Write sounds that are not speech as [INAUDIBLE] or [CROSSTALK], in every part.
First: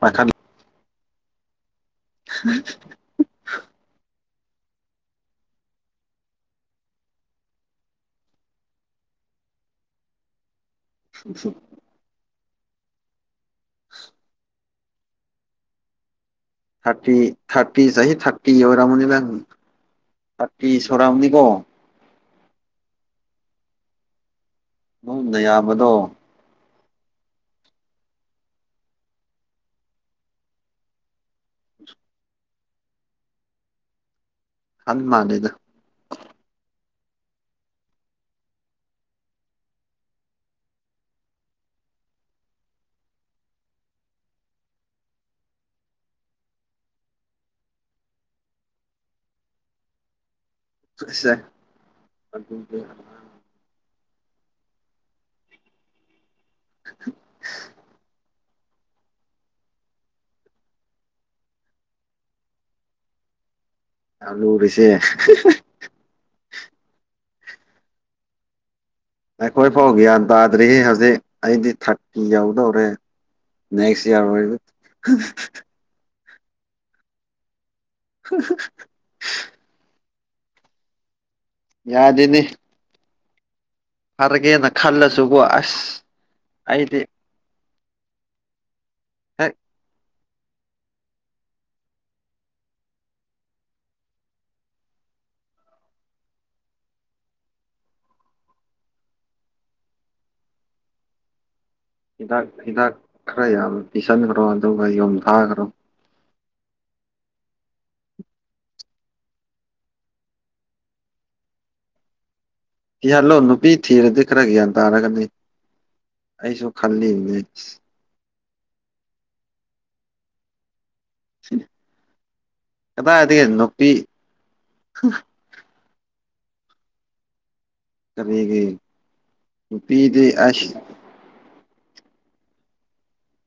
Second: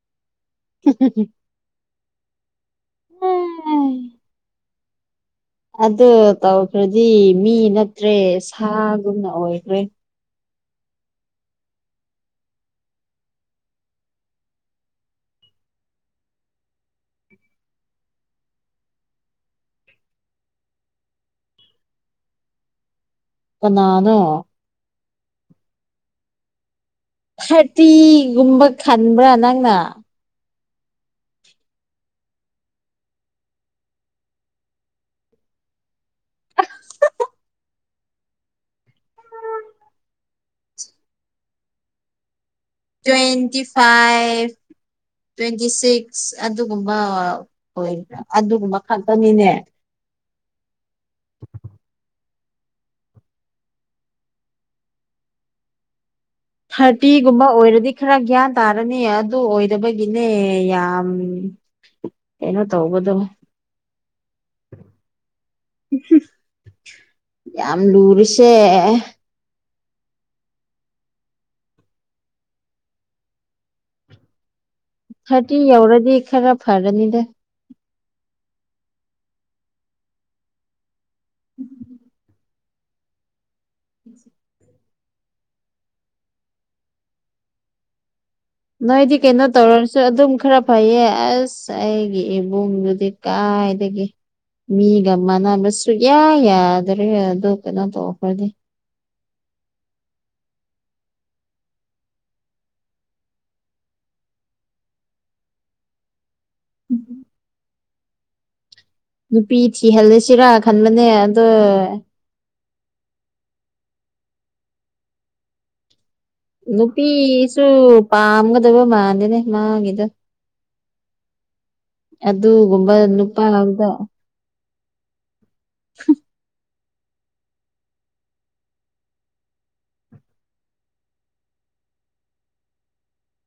ꯃꯈ ꯑꯣ [UNINTELLIGIBLE] ꯑꯗꯨ ꯇꯧꯈ꯭ꯔꯗꯤ ꯃꯤ ꯅꯠꯇ꯭ꯔꯦ ꯁꯥꯒꯨꯝꯅ ꯑꯣꯏꯈ꯭ꯔꯦ [UNINTELLIGIBLE] [UNINTELLIGIBLE] ꯊꯥꯔꯇꯤ ꯊꯥꯔꯇꯤ ꯆꯍꯤ ꯊꯥꯔꯇꯤ ꯑꯣꯔꯥꯃꯅꯤꯕ ꯊꯥꯔꯇꯤꯁꯣꯔꯥ ꯑꯃꯅꯤꯀꯣ ꯀꯅꯥꯅꯣ ꯅꯪ ꯅꯥꯌꯝꯕꯗꯣ ꯊꯥꯔꯇꯤꯒꯨꯝꯕ ꯈꯟꯕ꯭ꯔꯥ ꯅꯪꯅ ꯍꯟ ꯃꯥꯅꯦꯗ ꯇ꯭ꯋꯦꯟꯇꯤ ꯐꯥꯏꯚ ꯇ꯭ꯋꯦꯟꯇꯤ ꯁꯤꯛꯁ ꯑꯗꯨꯒꯨꯝꯕ ꯍꯣꯏ ꯑꯗꯨꯒꯨꯝꯕ ꯈꯛꯇꯅꯤꯅꯦ ꯁꯦ ꯑꯗꯨ ꯊꯇꯤꯒꯨꯝꯕ ꯑꯣꯏꯔꯗꯤ ꯈꯔ ꯒ꯭ꯌꯥꯟ ꯇꯥꯔꯅꯤ ꯑꯗꯨ ꯑꯣꯏꯕꯒꯤꯅꯦ ꯌꯥꯝ ꯑꯦꯩꯅꯣ ꯇꯧꯕꯗꯣ ꯆꯂꯨ ꯎꯔꯤꯁꯦ ꯌꯥꯝ ꯂꯨꯔꯁꯦ ꯑꯩꯈꯣꯏ ꯐꯥꯎ ꯒ꯭ꯌꯥꯟ ꯇꯥꯗ꯭ꯔꯤ ꯍꯧꯖꯤꯛ ꯑꯩꯗꯤ ꯊꯔꯀꯤꯤ ꯌꯎꯗꯧꯔꯦ ꯅꯦꯛꯁ ꯏꯌꯥꯔ ꯑꯣꯏ ꯊꯇꯤ ꯑꯦꯧꯔꯗꯤ ꯏ ꯈꯔ ꯐꯔꯅꯤꯗ [UNINTELLIGIBLE] ꯌꯥꯗꯗꯤꯅꯤ ꯐꯔꯒꯦꯅ ꯈꯜꯂꯁꯨꯕꯨ ꯑꯁ ꯑꯩꯗꯤ ꯅꯣꯏꯗꯤ ꯀꯩꯅꯣ ꯍꯦꯛ ꯇꯧꯔꯔꯁꯨ ꯑꯗꯨꯝ ꯈꯔ ꯐꯩꯌꯦ ꯑꯁ ꯑꯩꯒꯤ ꯏꯕꯨꯡꯗꯨꯗꯤ ꯀꯥꯏꯗꯒꯤꯦ ꯃꯤꯒ ꯃꯥꯟꯅꯕ ꯁꯨꯛꯌꯥ ꯌꯥꯗ꯭ꯔꯦ ꯑ ꯀꯩꯅꯣ ꯇꯧꯈꯗꯤ [INAUDIBLE] ꯍꯤꯗꯥꯛ ꯍꯤꯗꯥꯛ ꯈꯔ ꯌꯥꯝ ꯄꯤꯁꯟꯈ꯭ꯔꯣ ꯑꯗꯨꯒ ꯌꯣꯊꯥꯈ꯭ꯔꯣ ꯅꯨꯄꯤ ꯊꯤꯍꯜꯂꯁꯤꯔꯥ ꯈꯟꯕꯅꯦ ꯑꯗꯣ ꯁꯤ ꯍꯜꯂꯣꯅ ꯅꯨꯄꯤ ꯊꯤꯔꯗꯤ ꯈꯔꯒ ꯌꯥꯝ ꯇꯥꯔ ꯀꯅꯤ ꯅꯨꯄꯤꯁꯨ ꯄꯥꯝꯒꯗꯕ ꯃꯥꯟꯗꯦꯅꯦ ꯃꯥꯒꯤꯗ ꯑꯗꯨꯒꯨꯝꯕ ꯅꯨꯄꯥ ꯑꯃꯗ ꯍ [UNINTELLIGIBLE] ꯀꯔꯤꯒ ꯌꯨ ꯄꯄꯤꯗꯤ ꯑꯁ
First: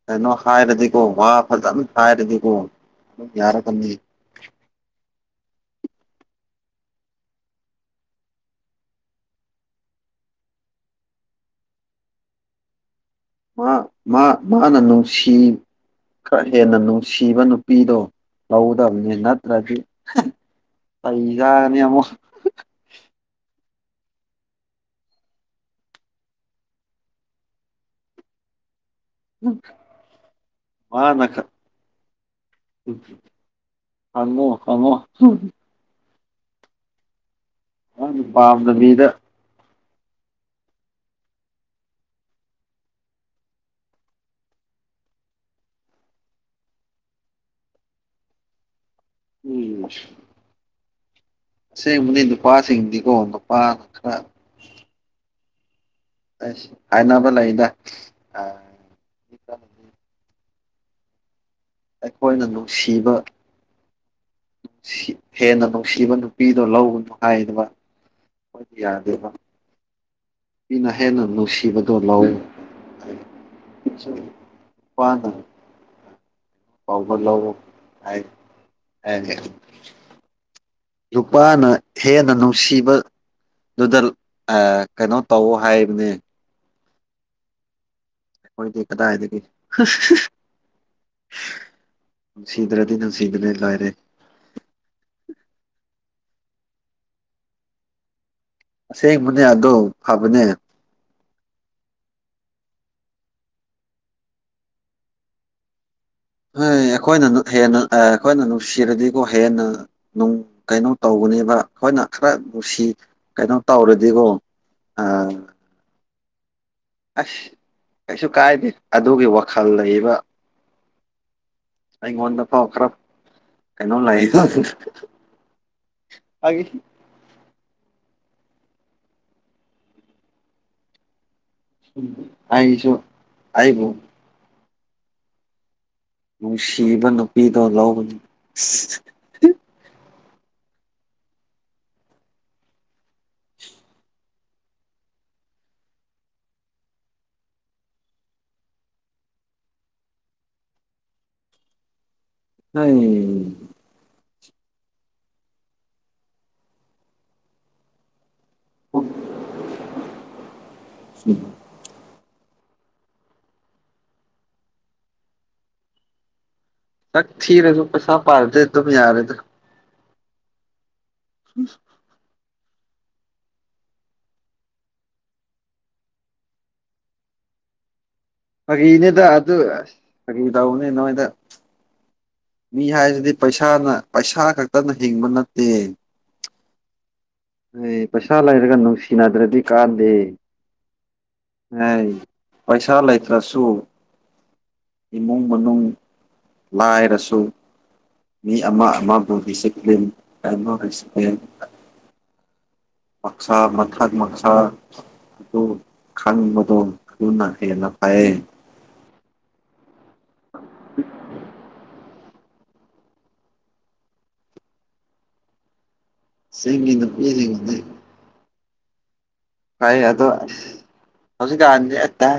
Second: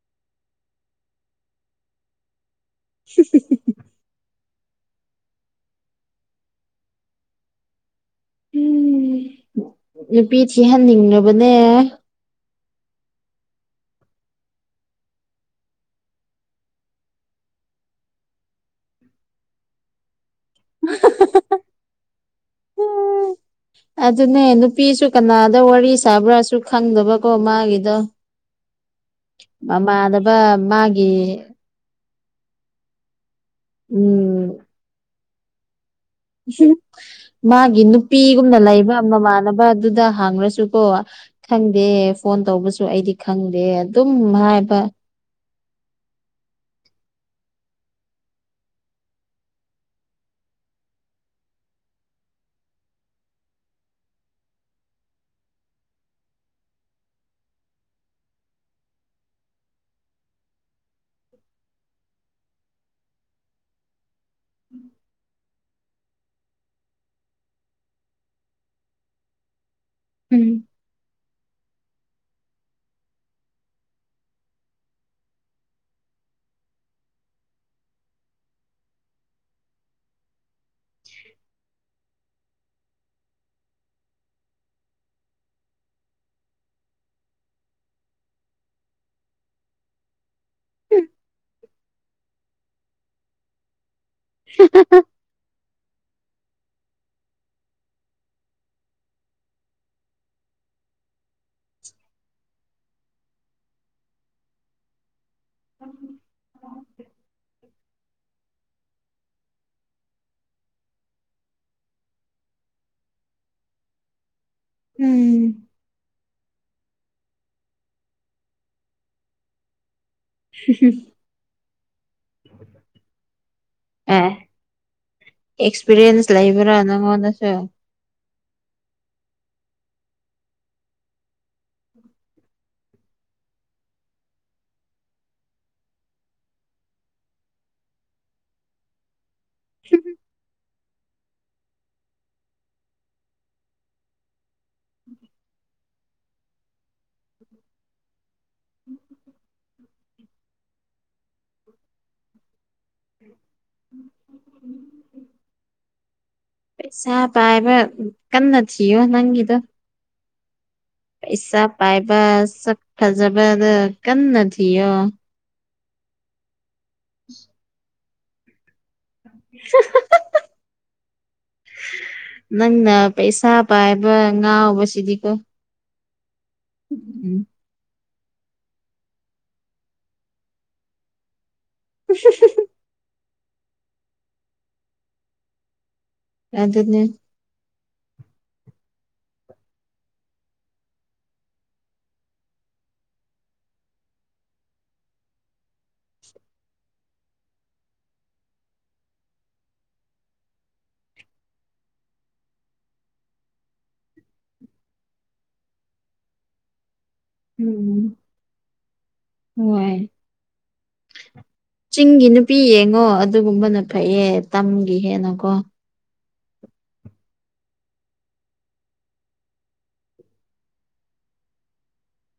ꯀꯩꯅꯣ ꯍꯥꯏꯔꯗꯤꯀꯣ ꯋꯥ ꯐꯖꯅ ꯍꯥꯏꯔꯗꯤꯀꯣ ꯑꯗꯨꯝ ꯌꯥꯔꯒꯅꯤ ꯎꯝ ꯅꯨꯄꯤ ꯊꯤꯍꯟꯅꯤꯡꯕꯅꯦ ꯃꯥ ꯃꯥ ꯃꯥꯅ ꯅꯨꯡꯁꯤ ꯈꯔ ꯍꯦꯟꯅ ꯅꯨꯡꯁꯤꯕ ꯅꯨꯄꯤꯗꯣ ꯂꯧꯒꯗꯕꯅꯤ ꯅꯠꯇ꯭ꯔꯗꯤ ꯑꯩꯩꯖꯅꯤ ꯌꯥꯝꯃꯛ ꯑꯗꯨꯅꯦ ꯅꯨꯄꯤꯁꯨ ꯀꯅꯥꯗ ꯋꯥꯔꯤ ꯁꯥꯕ꯭ꯔꯥꯁꯨ ꯈꯪꯗꯕꯀꯣ ꯃꯥꯒꯤꯗ [UNINTELLIGIBLE] ꯃꯃꯥꯗꯕ ꯃꯥꯒꯤ ꯐꯪꯉꯣ ꯀꯉꯣ ꯎ ꯃꯥꯒꯤ ꯃꯥꯅ ꯅꯨꯄꯤꯒꯨꯝꯅ ꯂꯩꯕ ꯄꯥꯝꯗꯕꯤꯗ ꯃꯃꯥꯟꯅꯕ ꯑꯗꯨꯗ ꯍꯥꯡꯉ꯭ꯔꯁꯨꯀꯣ ꯈꯪꯗꯦ ꯐꯣꯟ ꯇꯧꯕꯁꯨ ꯑꯩꯗꯤ ꯈꯪꯗꯦ ꯑꯗꯨꯝ ꯍꯥꯏꯕ ꯑ ꯎꯝ ꯑꯁꯦꯡꯕꯅꯤ ꯅꯨꯄꯥꯁꯤꯡꯗꯤꯀꯣ ꯅꯨꯄꯥꯅ ꯈꯔ ꯑꯁ ꯍꯥꯏꯅꯕ ꯂꯩꯗ ꯑ ꯑꯩꯈꯣꯏꯅ ꯅꯨꯡꯁꯤꯕ ꯍꯦꯟꯅ ꯅꯨꯡꯁꯤꯕ ꯅꯨꯄꯤꯗꯣ ꯂꯒꯅꯨ ꯍꯥꯏꯗꯅ ꯃꯗꯤ ꯌꯥꯗꯦꯕ ꯎꯝ ꯄꯅ ꯍꯦꯟꯅ ꯅꯨꯡꯁꯤꯕꯗꯣ ꯂꯥꯎꯄꯥꯅ ꯄꯕ ꯂ ꯍꯥꯏ ꯍꯥꯏ ꯅꯨꯄꯥꯅ ꯍꯦꯟꯅ ꯅꯨꯡꯁꯤꯕ ꯑꯗꯨꯗ ꯀꯩꯅꯣ ꯇꯧ ꯍꯥꯏꯕꯅꯦ ꯑꯩꯗꯤ ꯀꯗ ꯍꯥꯏ ꯊ ꯅꯨꯡꯁꯤꯗ ꯔꯗꯤ ꯅꯅꯨꯡꯁꯤꯗꯅꯦ ꯂꯥꯏꯅꯦꯦ ꯁꯤꯀꯁꯨ ꯑꯁꯦꯡꯕꯅꯦ ꯑꯗꯣ ꯐꯕꯅꯦ ꯎꯝꯝ ꯍꯣꯏ ꯑꯩꯈꯣꯏꯅ ꯍꯦꯟꯅ ꯑꯩꯈꯣꯏꯅ ꯅꯨꯡꯁꯤꯔꯗꯤꯀꯣ ꯍꯦꯟꯅ ꯅꯨꯡ ꯀꯩꯅꯣ ꯇꯧꯒꯅꯦꯕ ꯑꯩꯈꯣꯏꯅ ꯈꯔ ꯅꯨꯡꯁꯤ ꯀꯩꯅꯣ ꯇꯧꯔꯗꯤꯀꯣ ꯎꯝ ꯑꯁ ꯀꯩꯁꯨ ꯀꯥꯏꯗꯦ ꯑꯗꯨꯒꯤ ꯋꯥꯈꯜ ꯂꯩꯕ ꯁꯤꯁꯨ ꯑꯩꯉꯣꯟꯗ ꯐꯥꯎ ꯈꯔ ꯀꯩꯅꯣ ꯑꯦ ꯂꯩꯗꯣ ꯑꯦꯛꯁꯄꯤꯔꯤꯌꯦꯟꯁ ꯂꯩꯕ꯭ꯔꯥ ꯅꯪꯉꯣꯟꯅꯁꯨ ꯍꯥꯏꯁꯨ ꯑꯕꯣ ꯅꯨꯡꯁꯤꯕ ꯅꯨꯄꯤꯗꯣ ꯂꯧꯕꯅꯤ ꯎ ꯄꯩꯁꯥ ꯄꯥꯏꯕ ꯀꯟꯅ ꯊꯣ ꯅꯪꯒꯤꯤꯗꯣ ꯄꯩꯁꯥ ꯄꯥꯏꯕ ꯁꯥꯖꯕꯔ ꯀꯝ ꯅ ꯊꯣ ꯆꯛ ꯊꯔꯦꯁꯨ ꯄꯩꯁꯥ ꯄꯥꯔꯗ ꯑꯗꯨꯃꯤ ꯌꯥꯔꯦꯗ ꯎꯝ ꯅꯪꯅ ꯄꯩꯁꯥ ꯄꯥꯏꯕ ꯉꯥꯎꯕꯁꯤꯗꯤꯀꯣ ꯎꯝ ꯎꯝ ꯐꯥꯒꯤꯅꯦꯗ ꯑꯗꯨ ꯑꯁ ꯐꯥꯒꯤ ꯇꯧꯕꯅꯤ ꯅꯣꯏꯗ ꯃꯤ ꯍꯥꯏꯁꯤꯗꯤ ꯄꯩꯁꯥꯅ ꯄꯩꯁꯥ ꯈꯛꯇꯅ ꯍꯤꯡꯕ ꯅꯠꯇꯦ ꯑꯗꯅꯦ ꯍ ꯄꯩꯁꯥ ꯂꯩꯔꯒ ꯅꯨꯡꯁꯤꯅꯗ꯭ꯔꯗꯤ ꯀꯥꯟꯅꯗꯦ ꯑꯦ ꯄꯩꯁꯥ ꯂꯩꯇ꯭ꯔꯁꯨ ꯏꯃꯨꯡ ꯃꯅꯨꯡ ꯂꯥꯏꯔꯁꯨ ꯃꯤ ꯑꯃ ꯑꯃꯕꯨ ꯁꯤꯄ꯭ꯂꯤꯟ ꯍꯥꯏꯃ ꯁꯤꯄ꯭ꯂꯤꯟ ꯃꯛꯁꯥ ꯃꯊꯛ ꯃꯛꯁꯥ ꯑꯗꯨ ꯈꯥꯡꯅꯤꯡꯕꯗꯣ ꯊꯅꯅꯥꯈꯩꯅ ꯐꯑ ꯍꯏ ꯆꯤꯡꯒꯤ ꯅꯨꯄꯤ ꯌꯦꯡꯉꯣ ꯑꯗꯨꯒꯨꯝꯕꯅ ꯐꯩꯌꯦ ꯇꯝꯒꯤ ꯍꯦꯟꯅꯀꯣ ꯁꯤꯒꯤꯅ ꯄꯦ ꯁꯒꯅꯦ ꯀꯥꯏ ꯑꯗꯣ ꯍꯧ ꯑꯠꯇ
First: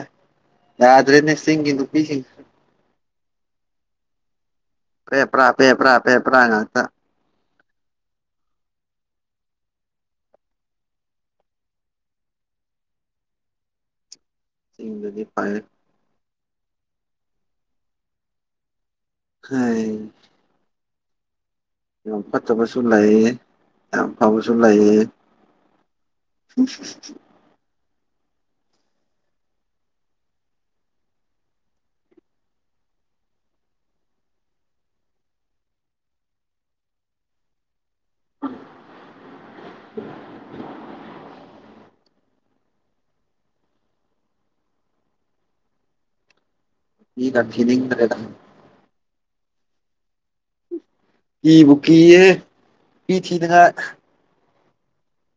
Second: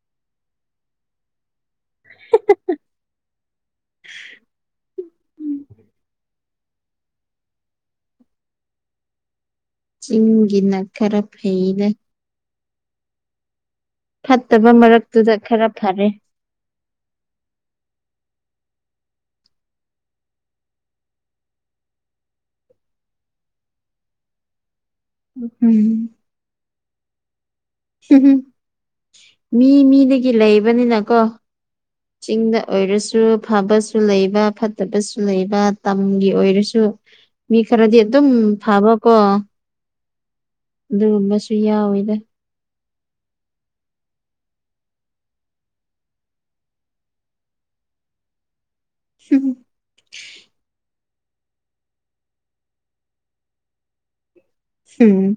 ꯌꯥꯗ꯭ꯔꯦ ꯅꯦꯛꯗꯨ [INAUDIBLE] [INAUDIBLE] ꯄꯦꯄꯔꯥ ꯄꯦꯄꯔꯥ ꯄꯦꯄꯔꯥ ꯉꯥꯛꯇ ꯆꯤꯡꯒꯤꯅ ꯈꯔ ꯐꯩꯅꯦ ꯐꯠꯇꯕ ꯆꯤꯡꯗꯗꯤ ꯃꯔꯛꯇꯨꯗ ꯐꯩ ꯈꯔ ꯐꯔꯦ ꯍꯥꯏ ꯌꯥꯝ ꯐꯠꯇꯕꯁꯨ ꯂꯩꯌꯦ ꯌꯥꯝ ꯐꯕꯁꯨ ꯂꯩꯌꯦ ꯎꯝ [UNINTELLIGIBLE] ꯃꯤ ꯃꯤꯗꯒꯤ ꯂꯩꯕꯅꯤꯅꯀꯣ ꯆꯤꯡꯗ ꯑꯣꯏꯔꯁꯨ ꯐꯕꯁꯨ ꯂꯩꯕ ꯐꯠꯇꯕꯁꯨ ꯂꯩꯕ ꯇꯝꯒꯤ ꯑꯣꯏꯔꯁꯨ ꯃꯤ ꯈꯔꯗꯤ ꯑꯦ ꯑꯗꯨꯝ ꯐꯥꯕ ꯀꯣ [INAUDIBLE] ꯑꯗꯨꯒꯨꯝꯕꯁꯨ ꯌꯥꯎꯋꯤꯗ ꯐꯤꯂꯤꯡꯗ ꯂꯩꯗ ꯎꯝ ꯀꯤꯕꯨ ꯀꯤꯌꯦ ꯅꯨꯄꯤ ꯊꯤꯗꯅ ꯍꯝ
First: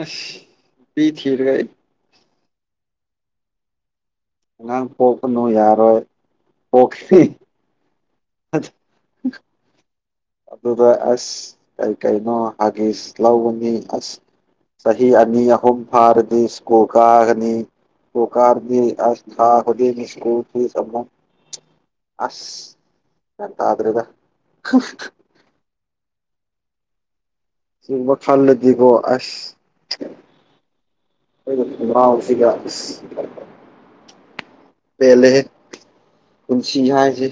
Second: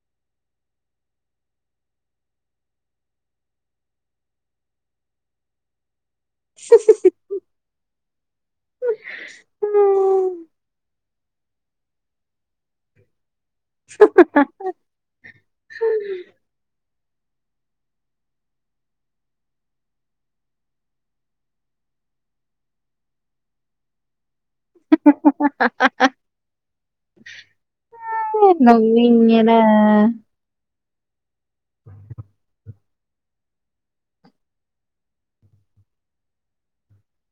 ꯑꯁ ꯄꯤ ꯊꯔꯒꯦ ꯑꯉꯥꯡ ꯄꯣꯛꯀꯅꯨ ꯌꯥꯔꯣꯏ ꯄꯣꯛꯈꯤ ꯑꯁ ꯑꯗꯨꯗ ꯑꯁ ꯀꯩ ꯀꯩꯅꯣ ꯍꯥꯏ ꯂꯧꯒꯅꯤ ꯑꯁ ꯆꯍꯤ ꯑꯅꯤ ꯑꯍꯨꯝ ꯐꯥꯔꯗꯤ ꯀꯣ ꯀꯥꯅꯤ ꯀꯣ ꯀꯥꯔꯅꯤ ꯑꯁ ꯊ ꯁꯨꯃ ꯑꯁ ꯒ꯭ꯌꯥ ꯇꯥꯗ꯭ꯔꯦꯗ ꯁꯤꯒꯨꯝꯕ ꯈꯜꯂꯗꯤꯀꯣ ꯅꯣꯡꯅꯤꯡꯉꯦꯗ ꯁꯤ ꯀ ꯄꯦꯂꯦ ꯄꯨꯟꯁꯤ ꯌꯥꯏꯁꯦ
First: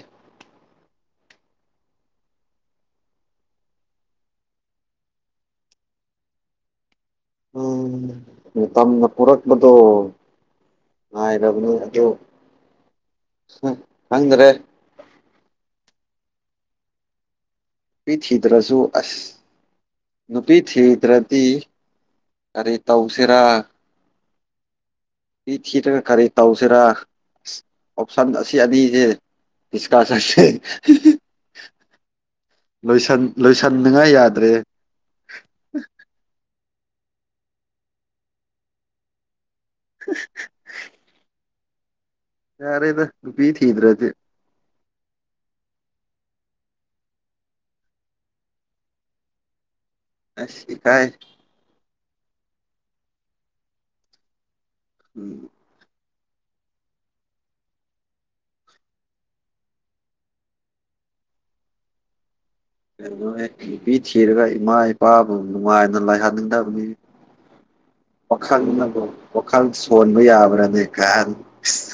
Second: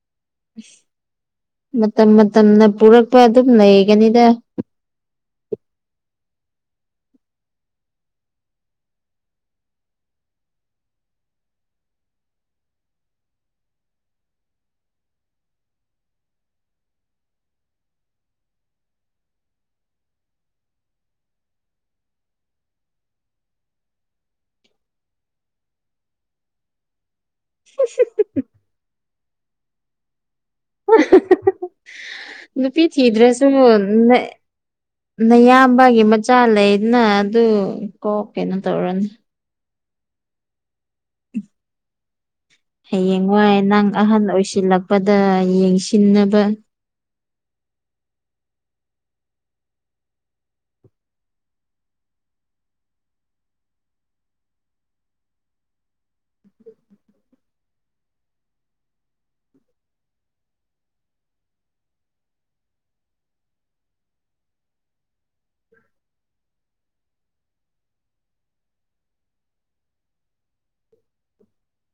ꯃꯇꯝ ꯃꯇꯝꯅ ꯄꯨꯔꯛꯄ ꯑꯗꯨꯝ ꯂꯩꯒꯅꯤꯗ ꯎꯝ ꯃꯇꯝꯅ ꯄꯨꯔꯛꯄꯗꯣ ꯉ ꯔꯕꯅꯨ ꯑꯗꯨ ꯈꯪꯗ꯭ꯔꯦ ꯄꯤ ꯊꯤꯗ ꯔꯖꯨ ꯑꯁ ꯅꯨꯄꯤ ꯊꯤꯗ꯭ꯔꯗꯤ ꯀꯔꯤ ꯇꯧꯁꯤꯔꯥ ꯄ ꯊꯤꯌꯦꯇꯔ ꯀꯔꯤ ꯇꯧꯁꯤꯔꯥ ꯑꯣꯞꯁꯟ ꯑꯁꯤ ꯑꯅꯤꯁꯦ ꯏꯤꯁꯀꯥꯁꯥꯁ ꯅꯨꯄꯤ ꯊꯤꯗ꯭ꯔꯁꯨ ꯌꯥꯗ꯭ꯔꯦ ꯅꯌꯥꯝꯕꯒꯤ ꯃꯆꯥ ꯂꯩ ꯅ ꯑꯗꯨ ꯀꯣ ꯀꯩꯅꯣ ꯇꯧꯔꯣꯅꯤ [INAUDIBLE] ꯌꯥꯔꯦꯗ ꯅꯨꯄꯤ ꯍꯌꯦꯡꯋꯥꯏ ꯅꯪ ꯊꯤꯗ꯭ꯔꯗꯤ ꯑꯍꯜ ꯑꯣꯏꯁꯤꯜꯂꯛꯄꯗ ꯌꯦꯡꯁꯤꯟꯅꯕ ꯑ ꯀꯥꯏꯥꯏ ꯎꯝ ꯀꯅꯣ ꯅꯨꯄꯤ ꯊꯤꯔꯒ ꯏꯃꯥ ꯏꯄꯥꯕꯨ ꯅꯨꯡꯉꯥꯏꯅ ꯂꯥꯏꯍꯟꯅꯤꯡꯗꯕꯅꯤ ꯋꯥꯈꯜꯅꯕꯨ ꯋꯥꯈꯜ ꯁꯣꯟꯕ ꯌꯥꯕ꯭ꯔꯥꯅꯦ ꯀ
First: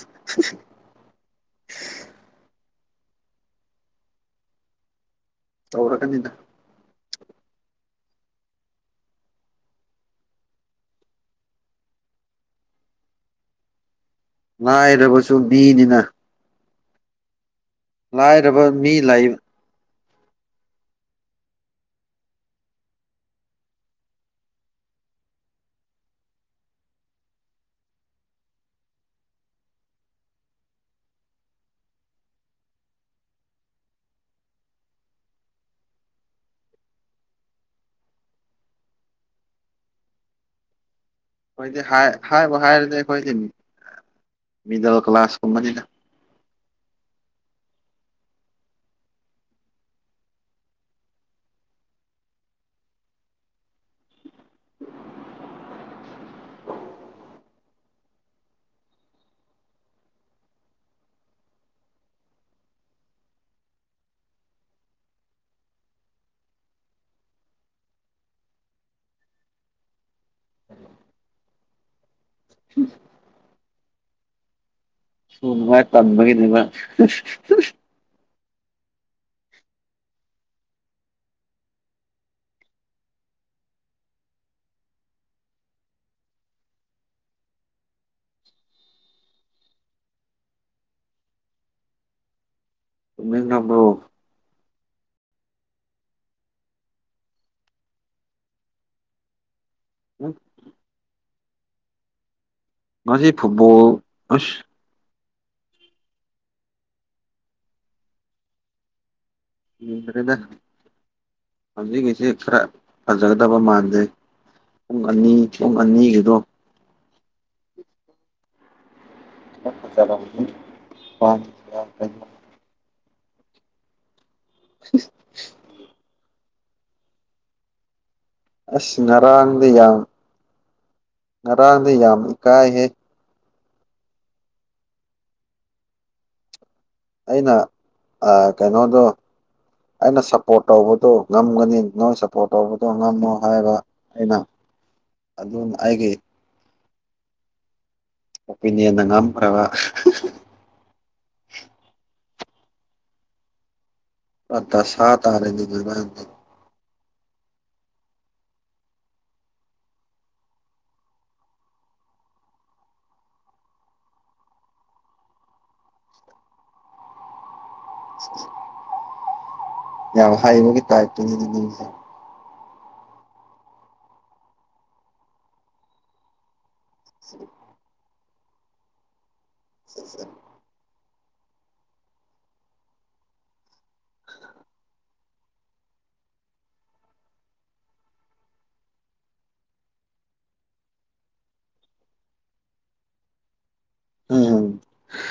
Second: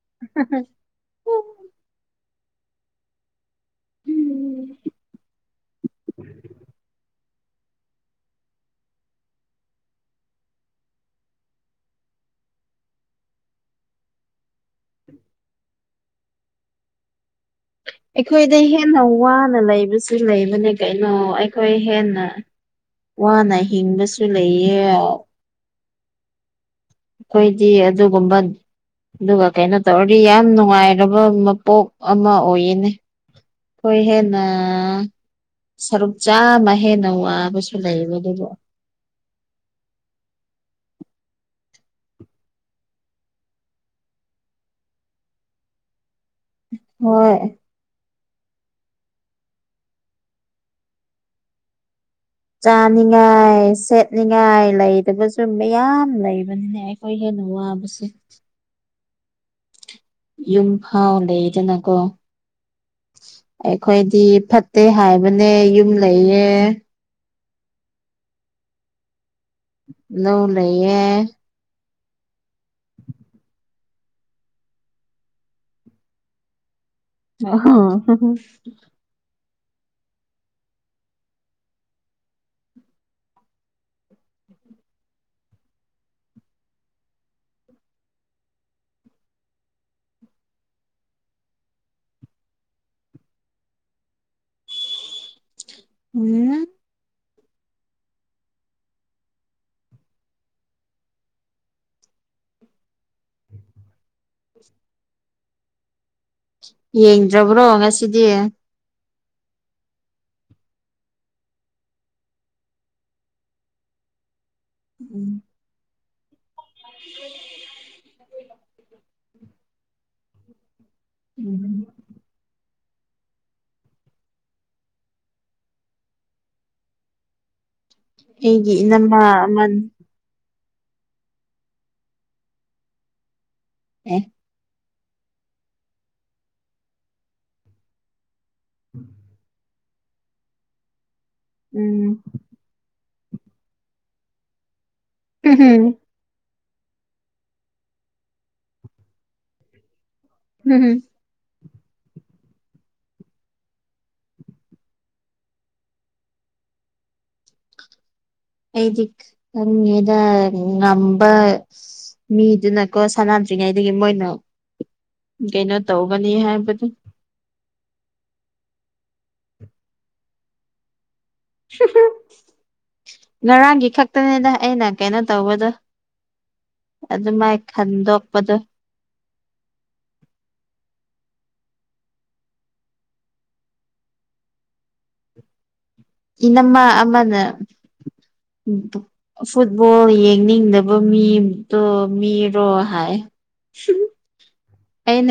[UNINTELLIGIBLE] [UNINTELLIGIBLE] ꯇꯧꯔꯒꯅꯤꯅ ꯂꯥꯏꯔꯕꯁꯨ ꯃꯤꯅꯤꯅ ꯑꯩꯈꯣꯏꯗ ꯂꯥꯏꯔꯕ ꯃꯤ ꯍꯦꯟꯅ ꯂꯩ ꯋꯥꯅ ꯂꯩꯕꯁꯨ ꯂꯩꯕꯅꯦ ꯀꯩꯅꯣ ꯑꯩꯈꯣꯏ ꯍꯦꯟꯅ ꯋꯥꯅ ꯍꯤꯡꯕꯁꯨ ꯂꯩꯌꯦ ꯑꯩꯈꯣꯏꯗꯤ ꯑꯗꯨꯒꯨꯝꯕ ꯑꯗꯨꯒ ꯀꯩꯅꯣ ꯇꯧꯔꯗꯤ ꯌꯥꯝ ꯅꯨꯡꯉꯥꯏꯔꯕ ꯃꯄꯣꯛ ꯑꯃ ꯑꯣꯏꯌꯦꯅꯦ ꯀꯣꯏ ꯍꯦꯟꯅ ꯁꯔꯨꯛ ꯆꯥꯃ ꯍꯦꯟꯅ ꯋꯥꯕꯁꯨ ꯂꯩꯕ ꯑꯗꯨꯕꯨ [UNINTELLIGIBLE] ꯑꯩꯈꯣꯏꯗꯤ ꯍꯥꯏꯕ ꯍꯥꯏꯔꯗꯤ ꯑꯩꯈꯣꯏꯁꯤꯅꯤ ꯃꯤꯗꯜ ꯀ ꯀ꯭ꯂꯥꯁ ꯀꯕꯅꯤ ꯍꯣꯏꯣꯏ ꯆꯥꯅꯤꯡꯉꯥꯏ ꯁꯦꯠꯅꯤꯡꯉꯥꯏ ꯂꯩꯗꯕ ꯆꯨꯝꯃꯦ ꯌꯥꯝꯌꯥꯝ ꯂꯩꯕꯅꯤꯅꯦ ꯑꯩꯈꯣꯏ ꯍꯦꯟꯅ ꯋꯥꯕꯁꯦ ꯌꯨꯝꯐꯥ ꯂꯩꯦ ꯆꯟꯅꯀꯣ ꯑꯩꯈꯣꯏꯗꯤ ꯐꯠꯇꯦ ꯍꯥꯏꯕꯅꯦ ꯌꯨꯝ ꯂꯩꯌꯦ ꯂꯧ ꯂꯩꯌꯦ ꯎꯝ ꯁꯨꯝꯃꯥꯏ ꯇꯞꯃꯒꯤꯗꯤꯕ ꯍ ꯍ ꯇꯨꯝꯅꯤꯡꯉꯕ꯭ꯔꯣ ꯎꯝ ꯃꯥꯁꯤ ꯐꯨꯠꯕꯣꯜ ꯑꯁ ꯌꯦꯡꯗ꯭ꯔꯕ꯭ꯔꯣ ꯉꯁꯤꯗꯤ ꯌꯦꯡꯗ꯭ꯔꯦꯗ ꯍꯧꯖꯤꯉꯤꯁꯤ ꯈꯔ ꯐꯖꯒꯗꯕ ꯃꯥꯟꯗꯦ ꯄꯨꯡ ꯑꯅꯤ ꯄꯨꯡ ꯑꯅꯤꯒꯤꯗꯣ ꯎꯝ ꯆꯇ [UNINTELLIGIBLE] ꯑꯩꯒꯤ ꯑꯁ ꯏꯅꯝꯃ ꯉꯔꯥꯡꯗ ꯑꯃꯟ ꯌꯥꯝ ꯉꯔꯥꯡꯗ ꯌꯥꯝ ꯏꯀꯥꯏꯍꯦ ꯎ ꯑꯩꯅ ꯀꯩꯅꯣꯗꯣ ꯑꯩꯅ ꯁꯞꯄꯣꯔꯠ ꯇꯧꯕꯗꯣ ꯉꯝꯒꯅꯤ ꯎꯝ ꯅꯣꯏ ꯁꯞꯄꯣꯔꯠ ꯇꯧꯕꯗꯣ ꯉꯝꯃꯣ ꯍꯥꯏꯕ ꯑꯩꯅ ꯑꯗꯅ ꯑꯒꯦ ꯀꯄꯤꯅꯤ ꯅꯪ ꯉꯝ ꯀ꯭ꯔꯕ ꯍꯝ ꯑꯗ ꯁꯥ ꯑꯔꯦꯟꯗꯤꯒꯃꯗ ꯑꯩꯗꯤꯦꯗ ꯅꯝꯕ ꯃꯤꯗꯨꯅꯀꯣ ꯁꯥꯟꯅꯗ꯭ꯔꯤꯉꯩꯗꯒꯤ ꯃꯣꯏꯅ ꯀꯩꯅꯣ ꯇꯧꯒꯅꯤ ꯍꯥꯏꯕꯗꯨ ꯌꯥ ꯍꯩꯕꯒꯤ ꯇꯥꯏ ꯉꯔꯥꯡꯒꯤ ꯈꯛꯇꯅꯤꯅ ꯑꯩꯅ ꯀꯩꯅꯣ ꯇꯧꯕꯗ ꯑꯗꯨ ꯃꯥꯏ ꯈꯟꯗꯣꯛꯄꯗꯣ [UNINTELLIGIBLE] [UNINTELLIGIBLE] ꯏꯅꯃ ꯑꯃꯅꯦ ꯐꯨꯠꯕꯣꯜ ꯌꯦꯡꯅꯤꯡꯗꯕ ꯃꯤꯗꯣ ꯃꯤꯔꯣ ꯍꯥꯏ ꯎꯝꯝ ꯑꯩꯅ